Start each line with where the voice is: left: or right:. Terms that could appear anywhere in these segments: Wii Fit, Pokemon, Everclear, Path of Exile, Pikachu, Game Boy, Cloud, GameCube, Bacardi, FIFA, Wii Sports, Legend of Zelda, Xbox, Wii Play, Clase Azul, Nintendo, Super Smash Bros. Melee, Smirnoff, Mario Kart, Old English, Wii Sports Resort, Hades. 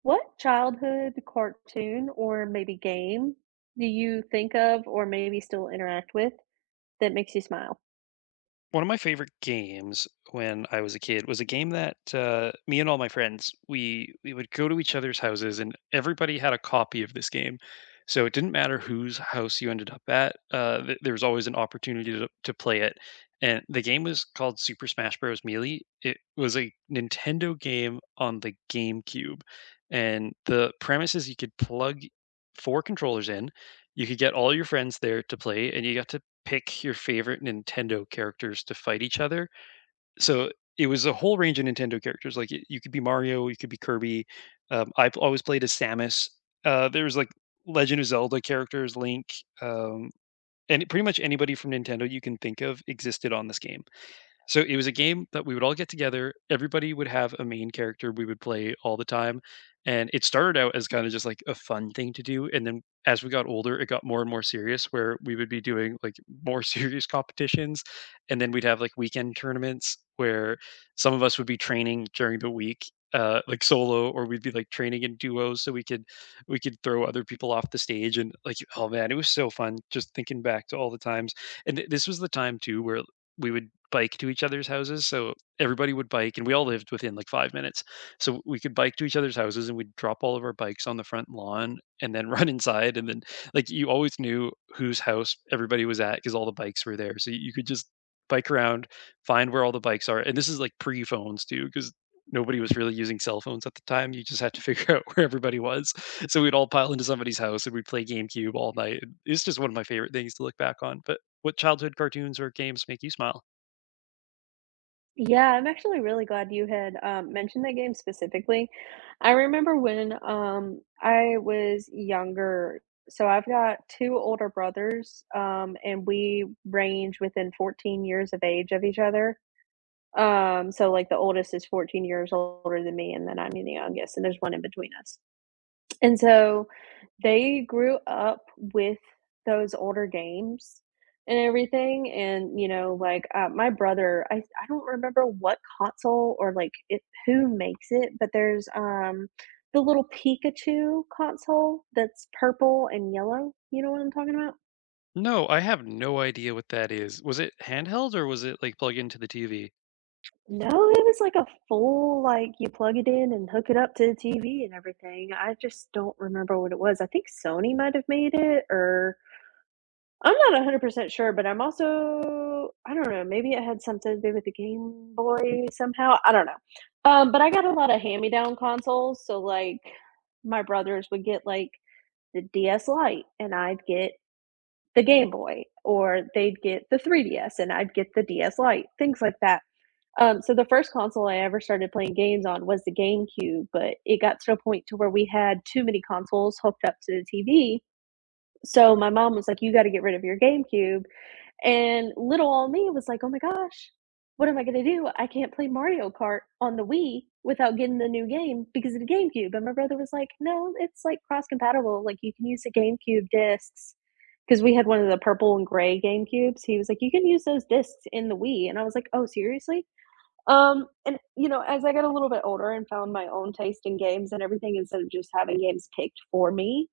right: What childhood cartoon or maybe game do you think of or maybe still interact with that makes you smile?
left: One of my favorite games when I was a kid was a game that me and all my friends we would go to each other's houses, and everybody had a copy of this game, so it didn't matter whose house you ended up at. There was always an opportunity to play it, and the game was called Super Smash Bros. Melee. It was a Nintendo game on the GameCube, and the premise is you could plug four controllers in. You could get all your friends there to play, and you got to pick your favorite Nintendo characters to fight each other. So it was a whole range of Nintendo characters. You could be Mario, you could be Kirby. I've always played as Samus. There was like Legend of Zelda characters, Link, um, and pretty much anybody from Nintendo you can think of existed on this game. So it was a game that we would all get together. Everybody would have a main character we would play all the time. And it started out as kind of just like a fun thing to do. And then as we got older, it got more and more serious where we would be doing like more serious competitions. And then we'd have like weekend tournaments where some of us would be training during the week, like solo, or we'd be like training in duos so we could throw other people off the stage. And like, oh man, it was so fun just thinking back to all the times. And this was the time too where we would bike to each other's houses. So everybody would bike, and we all lived within like 5 minutes. So we could bike to each other's houses, and we'd drop all of our bikes on the front lawn, and then run inside. And then, like, you always knew whose house everybody was at because all the bikes were there. So you could just bike around, find where all the bikes are. And this is like pre phones too, because nobody was really using cell phones at the time. You just had to figure out where everybody was. So we'd all pile into somebody's house, and we'd play GameCube all night. It's just one of my favorite things to look back on. But what childhood cartoons or games make you smile?
right: Yeah, I'm actually really glad you had mentioned that game specifically. I remember when I was younger. So I've got two older brothers, and we range within 14 years of age of each other. So like the oldest is 14 years older than me, and then I'm the youngest, and there's one in between us. And so they grew up with those older games and everything, and, you know, like, my brother, I don't remember what console or, like, it who makes it, but there's, the little Pikachu console that's purple and yellow. You know what I'm talking about?
left: No, I have no idea what that is. Was it handheld or was it like plugged into the TV?
right: No, it was like a full, like, you plug it in and hook it up to the TV and everything. I just don't remember what it was. I think Sony might have made it, or I'm not 100% sure, but I'm also I don't know, maybe it had something to do with the Game Boy somehow, I don't know. But I got a lot of hand-me-down consoles, so, like, my brothers would get, like, the DS Lite, and I'd get the Game Boy, or they'd get the 3DS, and I'd get the DS Lite, things like that. So the first console I ever started playing games on was the GameCube, but it got to a point to where we had too many consoles hooked up to the TV, so my mom was like, "You gotta get rid of your GameCube." And little old me was like, oh my gosh, what am I going to do? I can't play Mario Kart on the Wii without getting the new game because of the GameCube. And my brother was like, no, it's like cross compatible. Like you can use the GameCube discs because we had one of the purple and gray GameCubes. He was like, you can use those discs in the Wii. And I was like, oh, seriously? And you know, as I got a little bit older and found my own taste in games and everything, instead of just having games picked for me,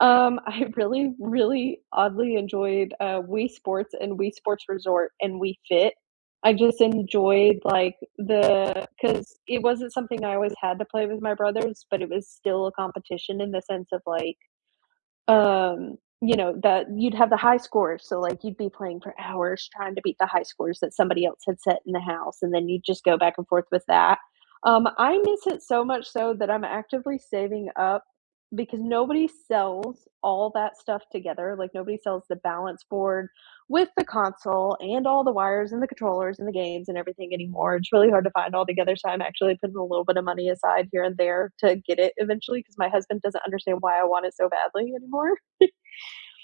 right: I really, really oddly enjoyed, Wii Sports and Wii Sports Resort and Wii Fit. I just enjoyed, like, the because it wasn't something I always had to play with my brothers, but it was still a competition in the sense of, like, you know, that you'd have the high scores, so, like, you'd be playing for hours trying to beat the high scores that somebody else had set in the house, and then you'd just go back and forth with that. I miss it so much so that I'm actively saving up because nobody sells all that stuff together, like, nobody sells the balance board, with the console and all the wires and the controllers and the games and everything anymore. It's really hard to find all together. So I'm actually putting a little bit of money aside here and there to get it eventually because my husband doesn't understand why I want it so badly anymore.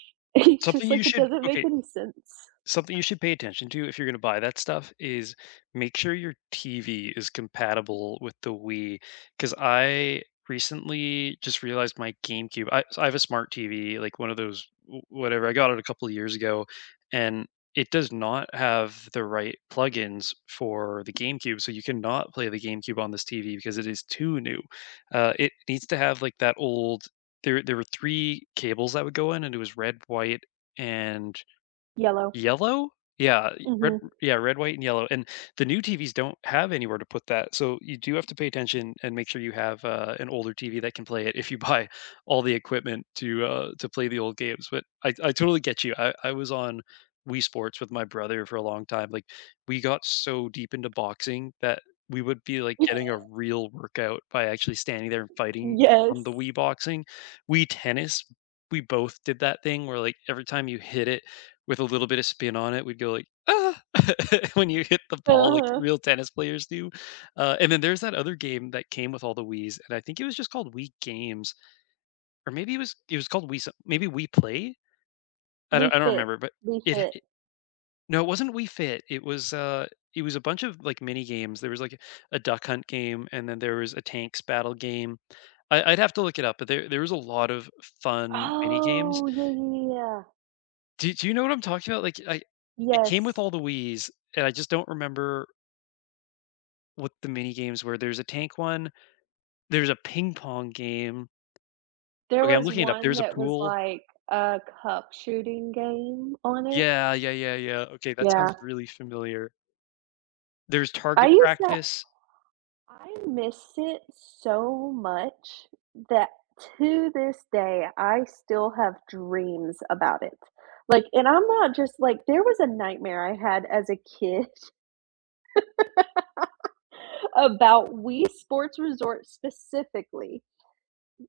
right: He's just
left: Something you
right: like, it
left: should
right: doesn't make
left: okay,
right: any sense.
left: Something you should pay attention to if you're gonna buy that stuff is make sure your TV is compatible with the Wii. Because I recently just realized my GameCube, I so I have a smart TV, like one of those w whatever, I got it a couple of years ago, and it does not have the right plugins for the GameCube, so you cannot play the GameCube on this TV because it is too new. It needs to have, like, that old, there were 3 cables that would go in, and it was red, white, and
right: Yellow.
left: Yellow? Yeah, y red,
right: Hmm.
left: yeah, red, white, and yellow, and the new TVs don't have anywhere to put that, so you do have to pay attention and make sure you have, an older TV that can play it if you buy all the equipment to play the old games. But I totally get you. I was on Wii Sports with my brother for a long time, like, we got so deep into boxing that we would be, like, getting a real workout by actually standing there and fighting
right: Yes.
left: on the Wii boxing. Wii tennis, we both did that thing where, like, every time you hit it with a little bit of spin on it, we'd go like, "Ah!" when you hit the ball like
right: Uh-huh.
left: real tennis players do. And then there's that other game that came with all the Wiis, and I think it was just called Wii Games, or maybe it was called Wii some maybe Wii Play?
right: We
left: I don't
right: fit.
left: remember, but
right: We
left: it h
right: fit.
left: no, it wasn't Wii Fit, it was a bunch of, like, mini games. There was, like, a duck hunt game, and then there was a tanks battle game. I'd have to look it up, but there was a lot of fun mini games.
right: Oh, yeah, yeah, yeah, yeah.
left: Do you know what I'm talking about? Like, I it came with all
right: Yes.
left: the Wiis, and I just don't remember what the mini games were. There's a tank one, there's a ping pong game.
right: There
left: Okay, I'm
right: was
left: looking it up.
right: one
left: There's a
right: that was
left: pool.
right: like a cup shooting game on it.
left: Yeah, yeah, yeah, yeah. Okay, that
right: Yeah.
left: sounds really familiar. There's
right: I
left: target
right: used to
left: practice.
right: I miss it so much that to this day, I still have dreams about it. Like, and I'm not just like, there was a nightmare I had as a kid about Wii Sports Resort specifically.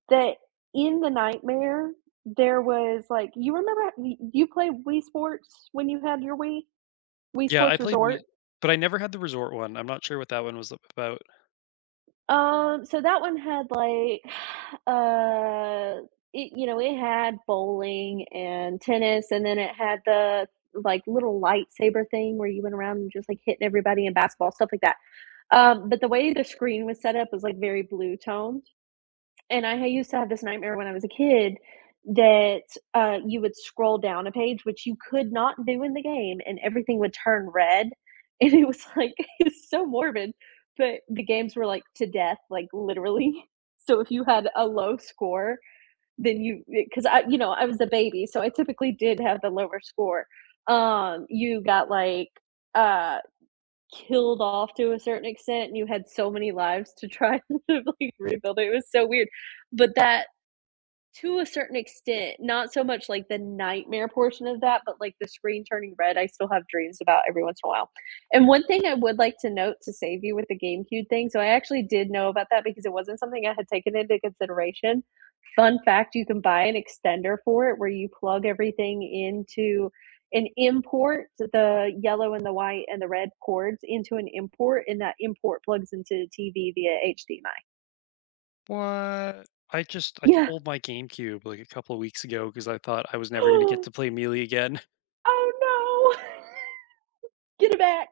right: That in the nightmare, there was like, you remember, you played Wii Sports when you had your Wii? Wii
left: Yeah, I
right: Sports
left: played
right: Resort?
left: Wii, but I never had the resort one. I'm not sure what that one was about.
right: So that one had like, uh, it, you know, it had bowling and tennis, and then it had the like little lightsaber thing where you went around and just like hitting everybody in basketball, stuff like that. But the way the screen was set up was like very blue tone. And I used to have this nightmare when I was a kid that, you would scroll down a page, which you could not do in the game, and everything would turn red, and it was, like, it's so morbid, but the games were, like, to death, like, literally. So if you had a low score, then you because I you know, I was a baby, so I typically did have the lower score. You got, like, uh killed off to a certain extent, and you had so many lives to try to, like, rebuild it, it was so weird, but that to a certain extent, not so much like the nightmare portion of that, but like the screen turning red, I still have dreams about every once in a while. And one thing I would like to note to save you with the GameCube thing, so I actually did know about that because it wasn't something I had taken into consideration. Fun fact, you can buy an extender for it where you plug everything into an import the yellow and the white and the red cords into an import, and that import plugs into the TV via HDMI.
left: What? I
right: Yeah.
left: sold my GameCube like a couple of weeks ago because I thought I was never going to get to play Melee again.
right: Oh, no. Get it back.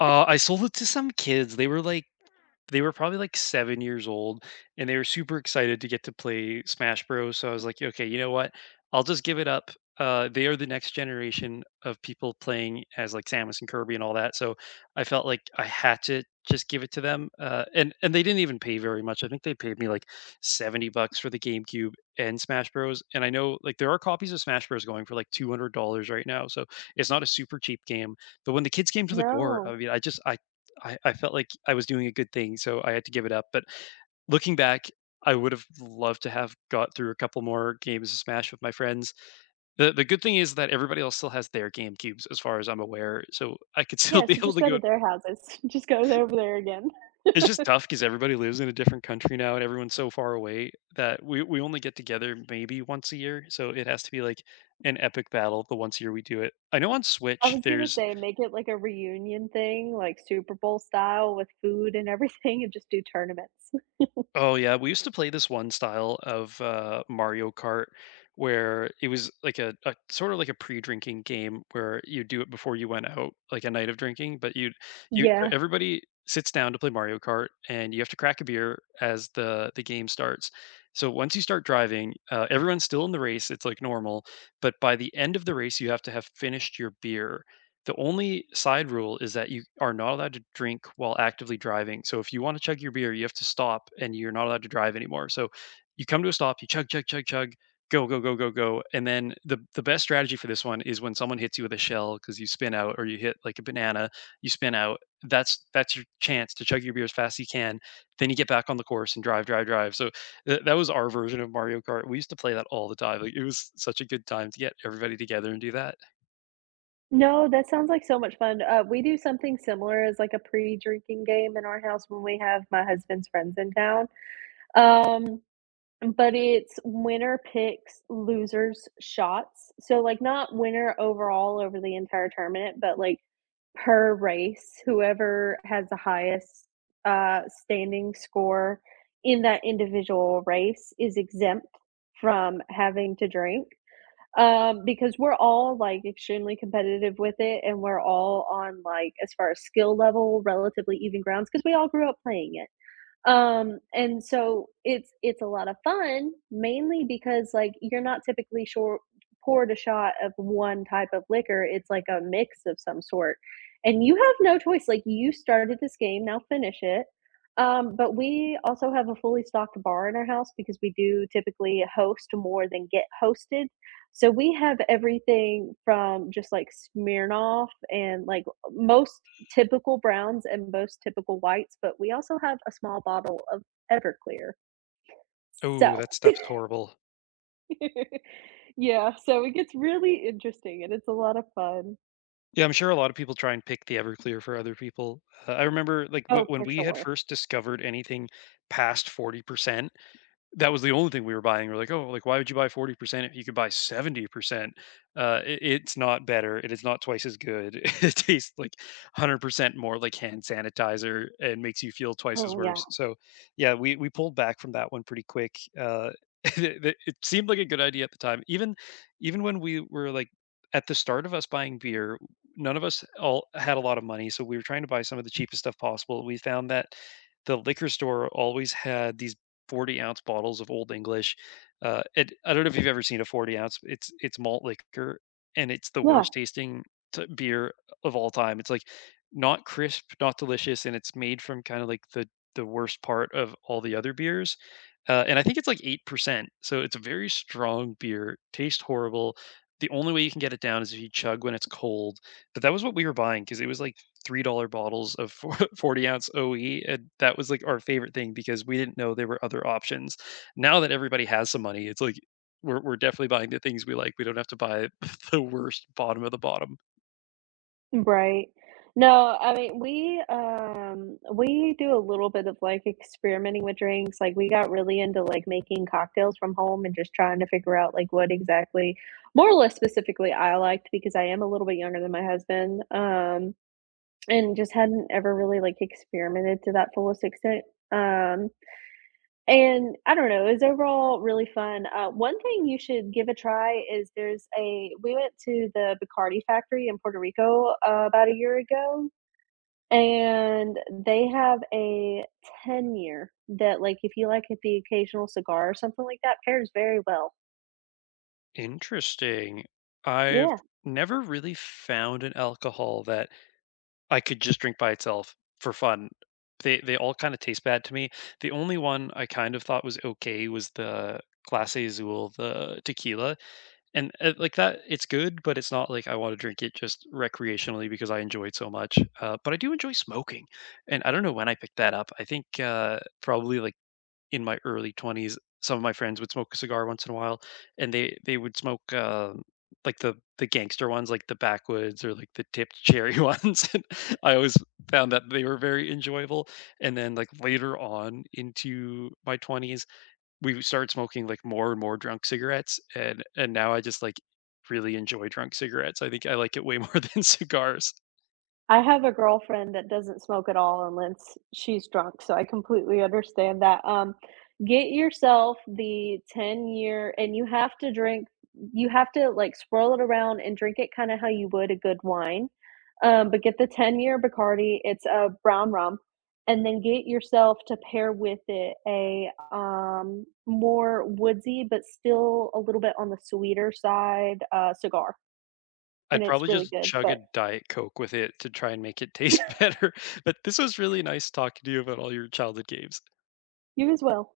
left: I sold it to some kids. They were probably like 7 years old, and they were super excited to get to play Smash Bros. So I was like, "Okay, you know what? I'll just give it up." They are the next generation of people playing as like Samus and Kirby and all that. So I felt like I had to just give it to them. And they didn't even pay very much. I think they paid me like $70 for the GameCube and Smash Bros. And I know like there are copies of Smash Bros going for like $200 right now. So it's not a super cheap game, but when the kids came to the door, I
right: No.
left: mean, I felt like I was doing a good thing, so I had to give it up. But looking back, I would have loved to have got through a couple more games of Smash with my friends. The good thing is that everybody else still has their GameCubes as far as I'm aware, so I could still
right: Yeah,
left: be
right: so
left: able
right: just
left: to
right: go to
left: go.
right: their houses. Just go over there again.
left: It's just tough because everybody lives in a different country now, and everyone's so far away that we only get together maybe once a year, so it has to be, like, an epic battle the once a year we do it. I know on
right: I
left: Switch,
right: was gonna
left: there's
right: say make it like a reunion thing, like Super Bowl style with food and everything, and just do tournaments.
left: Oh yeah, we used to play this one style of Mario Kart where it was like a sort of like a pre-drinking game where you do it before you went out, like a night of drinking. But you so
right: Yeah.
left: everybody sits down to play Mario Kart, and you have to crack a beer as the game starts. So once you start driving, everyone's still in the race. It's like normal, but by the end of the race, you have to have finished your beer. The only side rule is that you are not allowed to drink while actively driving. So if you want to chug your beer, you have to stop and you're not allowed to drive anymore. So you come to a stop, you chug, chug, chug, chug, go, go, go, go, go. And then the best strategy for this one is when someone hits you with a shell because you spin out, or you hit like a banana, you spin out. That's your chance to chug your beer as fast as you can. Then you get back on the course and drive, drive, drive. So that was our version of Mario Kart. We used to play that all the time. Like, it was such a good time to get everybody together and do that.
right: No, that sounds like so much fun. We do something similar as like a pre-drinking game in our house when we have my husband's friends in town. Um, But it's winner picks losers' shots. So, like, not winner overall over the entire tournament, but like per race, whoever has the highest standing score in that individual race is exempt from having to drink. Because we're all like extremely competitive with it, and we're all on like as far as skill level relatively even grounds because we all grew up playing it. And so it's a lot of fun, mainly because, like, you're not typically sure poured a shot of one type of liquor, it's like a mix of some sort, and you have no choice, like, you started this game, now finish it. But we also have a fully stocked bar in our house because we do typically host more than get hosted. So we have everything from just, like, Smirnoff and, like, most typical browns and most typical whites, but we also have a small bottle of Everclear.
left: Oh,
right: So,
left: that stuff's horrible.
right: yeah, so it gets really interesting and it's a lot of fun.
left: Yeah, I'm sure a lot of people try and pick the Everclear for other people. I remember like
right: Oh,
left: when
right: for
left: we had
right: sure.
left: first discovered anything past 40%, that was the only thing we were buying. We're like, "Oh, like, why would you buy 40% if you could buy 70%?" It's not better, it is not twice as good. It tastes like 100% more like hand sanitizer and makes you feel twice as
right: Oh, yeah.
left: worse. So, yeah, we pulled back from that one pretty quick. It seemed like a good idea at the time. Even when we were, like, at the start of us buying beer, none of us all had a lot of money, so we were trying to buy some of the cheapest stuff possible. We found that the liquor store always had these 40-ounce bottles of Old English. I don't know if you've ever seen a 40 ounce. It's malt liquor, and it's the
right: Yeah,
left: worst tasting beer of all time. It's like not crisp, not delicious, and it's made from kind of like the worst part of all the other beers. And I think it's like 8%. So it's a very strong beer, tastes horrible. The only way you can get it down is if you chug when it's cold. But that was what we were buying because it was like $3 bottles of 40 ounce OE. And that was like our favorite thing because we didn't know there were other options. Now that everybody has some money, it's like we're definitely buying the things we like. We don't have to buy the worst bottom of the bottom.
right: right. No, I mean, we do a little bit of like experimenting with drinks. Like we got really into like making cocktails from home and just trying to figure out like what exactly, more or less specifically I liked because I am a little bit younger than my husband. And just hadn't ever really, like, experimented to that fullest extent, um, and I don't know, it was overall really fun. One thing you should give a try is there's a we went to the Bacardi factory in Puerto Rico, about a year ago, and they have a 10 year that, like, if you like the occasional cigar or something like that, pairs very well.
left: Interesting. I've
right: Yeah.
left: never really found an alcohol that I could just drink by itself for fun. They all kinda taste bad to me. The only one I kind of thought was okay was the Clase Azul, the tequila, and, like that it's good, but it's not like I wanna drink it just recreationally because I enjoy it so much. But I do enjoy smoking, and I don't know when I picked that up. I think, probably, like, in my early 20s, some of my friends would smoke a cigar once in a while, and they would smoke like the gangster ones, like the backwoods or like the tipped cherry ones. And I always found that they were very enjoyable. And then like later on into my 20s, we started smoking like more and more drunk cigarettes, and now I just like really enjoy drunk cigarettes. I think I like it way more than cigars.
right: I have a girlfriend that doesn't smoke at all unless she's drunk, so I completely understand that. Get yourself the 10-year and you have to, like, swirl it around and drink it kinda how you would a good wine, but get the 10-year Bacardi, it's a brown rum, and then get yourself to pair with it a, more woodsy, but still a little bit on the sweeter side, cigar,
left: I'd
right: and it's
left: probably
right: really
left: just
right: good,
left: chug a
right: but
left: Diet Coke with it to try and make it taste better, but this was really nice talking to you about all your childhood games.
right: you as well.